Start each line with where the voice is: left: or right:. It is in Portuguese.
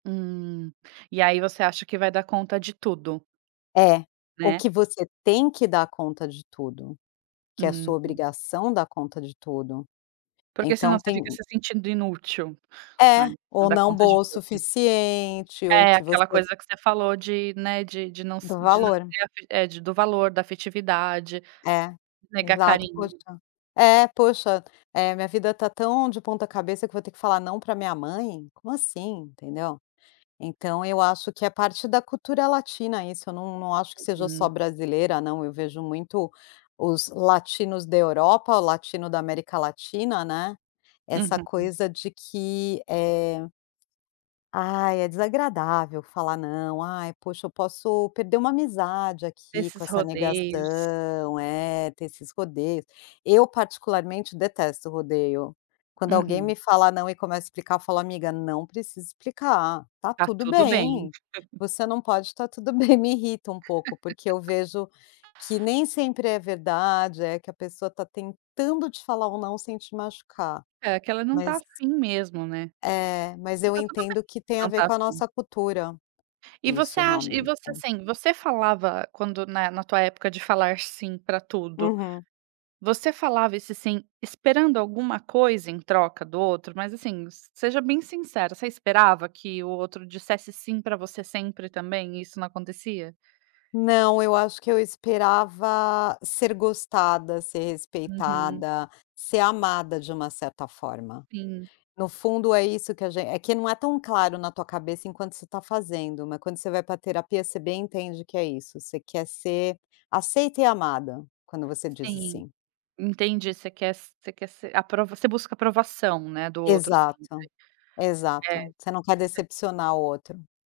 right: Hum. E aí você acha que vai dar conta de tudo.
left: É. O
right: Né?
left: que você tem que dar conta de tudo, que é sua
right: Hum.
left: obrigação dar conta de tudo.
right: Porque senão
left: Então
right: você fica
left: tem
right: se sentindo inútil, né,
left: É.
right: não
left: Ou
right: dá
left: não
right: conta de
left: boa o
right: tudo.
left: suficiente ou
right: É,
left: que
right: aquela
left: você
right: coisa que você falou de, né, de de não s
left: Do
right: de não
left: valor.
right: ter afe é, de do valor, da afetividade,
left: É,
right: negar
left: exato. Poxa
right: carinho.
left: É, poxa, eh: "A minha vida está tão de ponta-cabeça que eu vou ter que falar "não" pra minha mãe? Como assim?", entendeu? Então eu acho que é parte da cultura latina isso. Eu não não acho que seja só
right: Hum.
left: brasileira, não. Eu vejo muito os latinos da Europa, o latino da América Latina, né, essa
right: Uhum.
left: coisa de que, eh "ai, é desagradável falar 'não'. Ai, poxa, eu posso perder uma amizade aqui com
right: Esses
left: essa
right: rodeios.
left: negação", é, ter esses rodeios. Eu particularmente detesto rodeio. Quando alguém me
right: Uhum.
left: fala "não" e começa a explicar, eu falo: "Amiga, não precisa explicar, está
right: Está
left: tudo
right: tudo bem.
left: bem. Você não pode, está tudo bem". Me irrita um pouco, porque eu vejo que nem sempre é verdade, é que a pessoa está tentando te falar um "não" sem te machucar.
right: É que ela não está
left: Mas
right: afim mesmo, né.
left: É, mas
right: E
left: eu
right: está tudo bem,
left: entendo que tem a
right: não
left: ver
right: está
left: com a
right: afim.
left: nossa cultura
right: E você
left: isso,
right: acha e
left: realmente.
right: você, assim, você falava quando, né, na tua época de falar "sim" pra tudo,
left: Uhum.
right: você falava esse "sim" esperando alguma coisa em troca do outro? Mas assim, seja bem sincera, você esperava que o outro dissesse "sim" pra você sempre também, e isso não acontecia?
left: Não, eu acho que eu esperava ser gostada, ser
right: Uhum.
left: respeitada, ser amada de uma certa forma.
right: Sim.
left: No fundo é isso que agen é que não é tão claro na tua cabeça enquanto você está fazendo, mas quando você vai para a terapia você bem entende que é isso, você quer ser aceita e amada, quando você diz o
right: Sim,
left: "sim".
right: entendi. Você quer s você quer ser aprov você busca aprovação, né, do outro.
left: Exato,
right: [unintelligible] É,
left: exato. Você não quer
right: você
left: decepcionar o outro.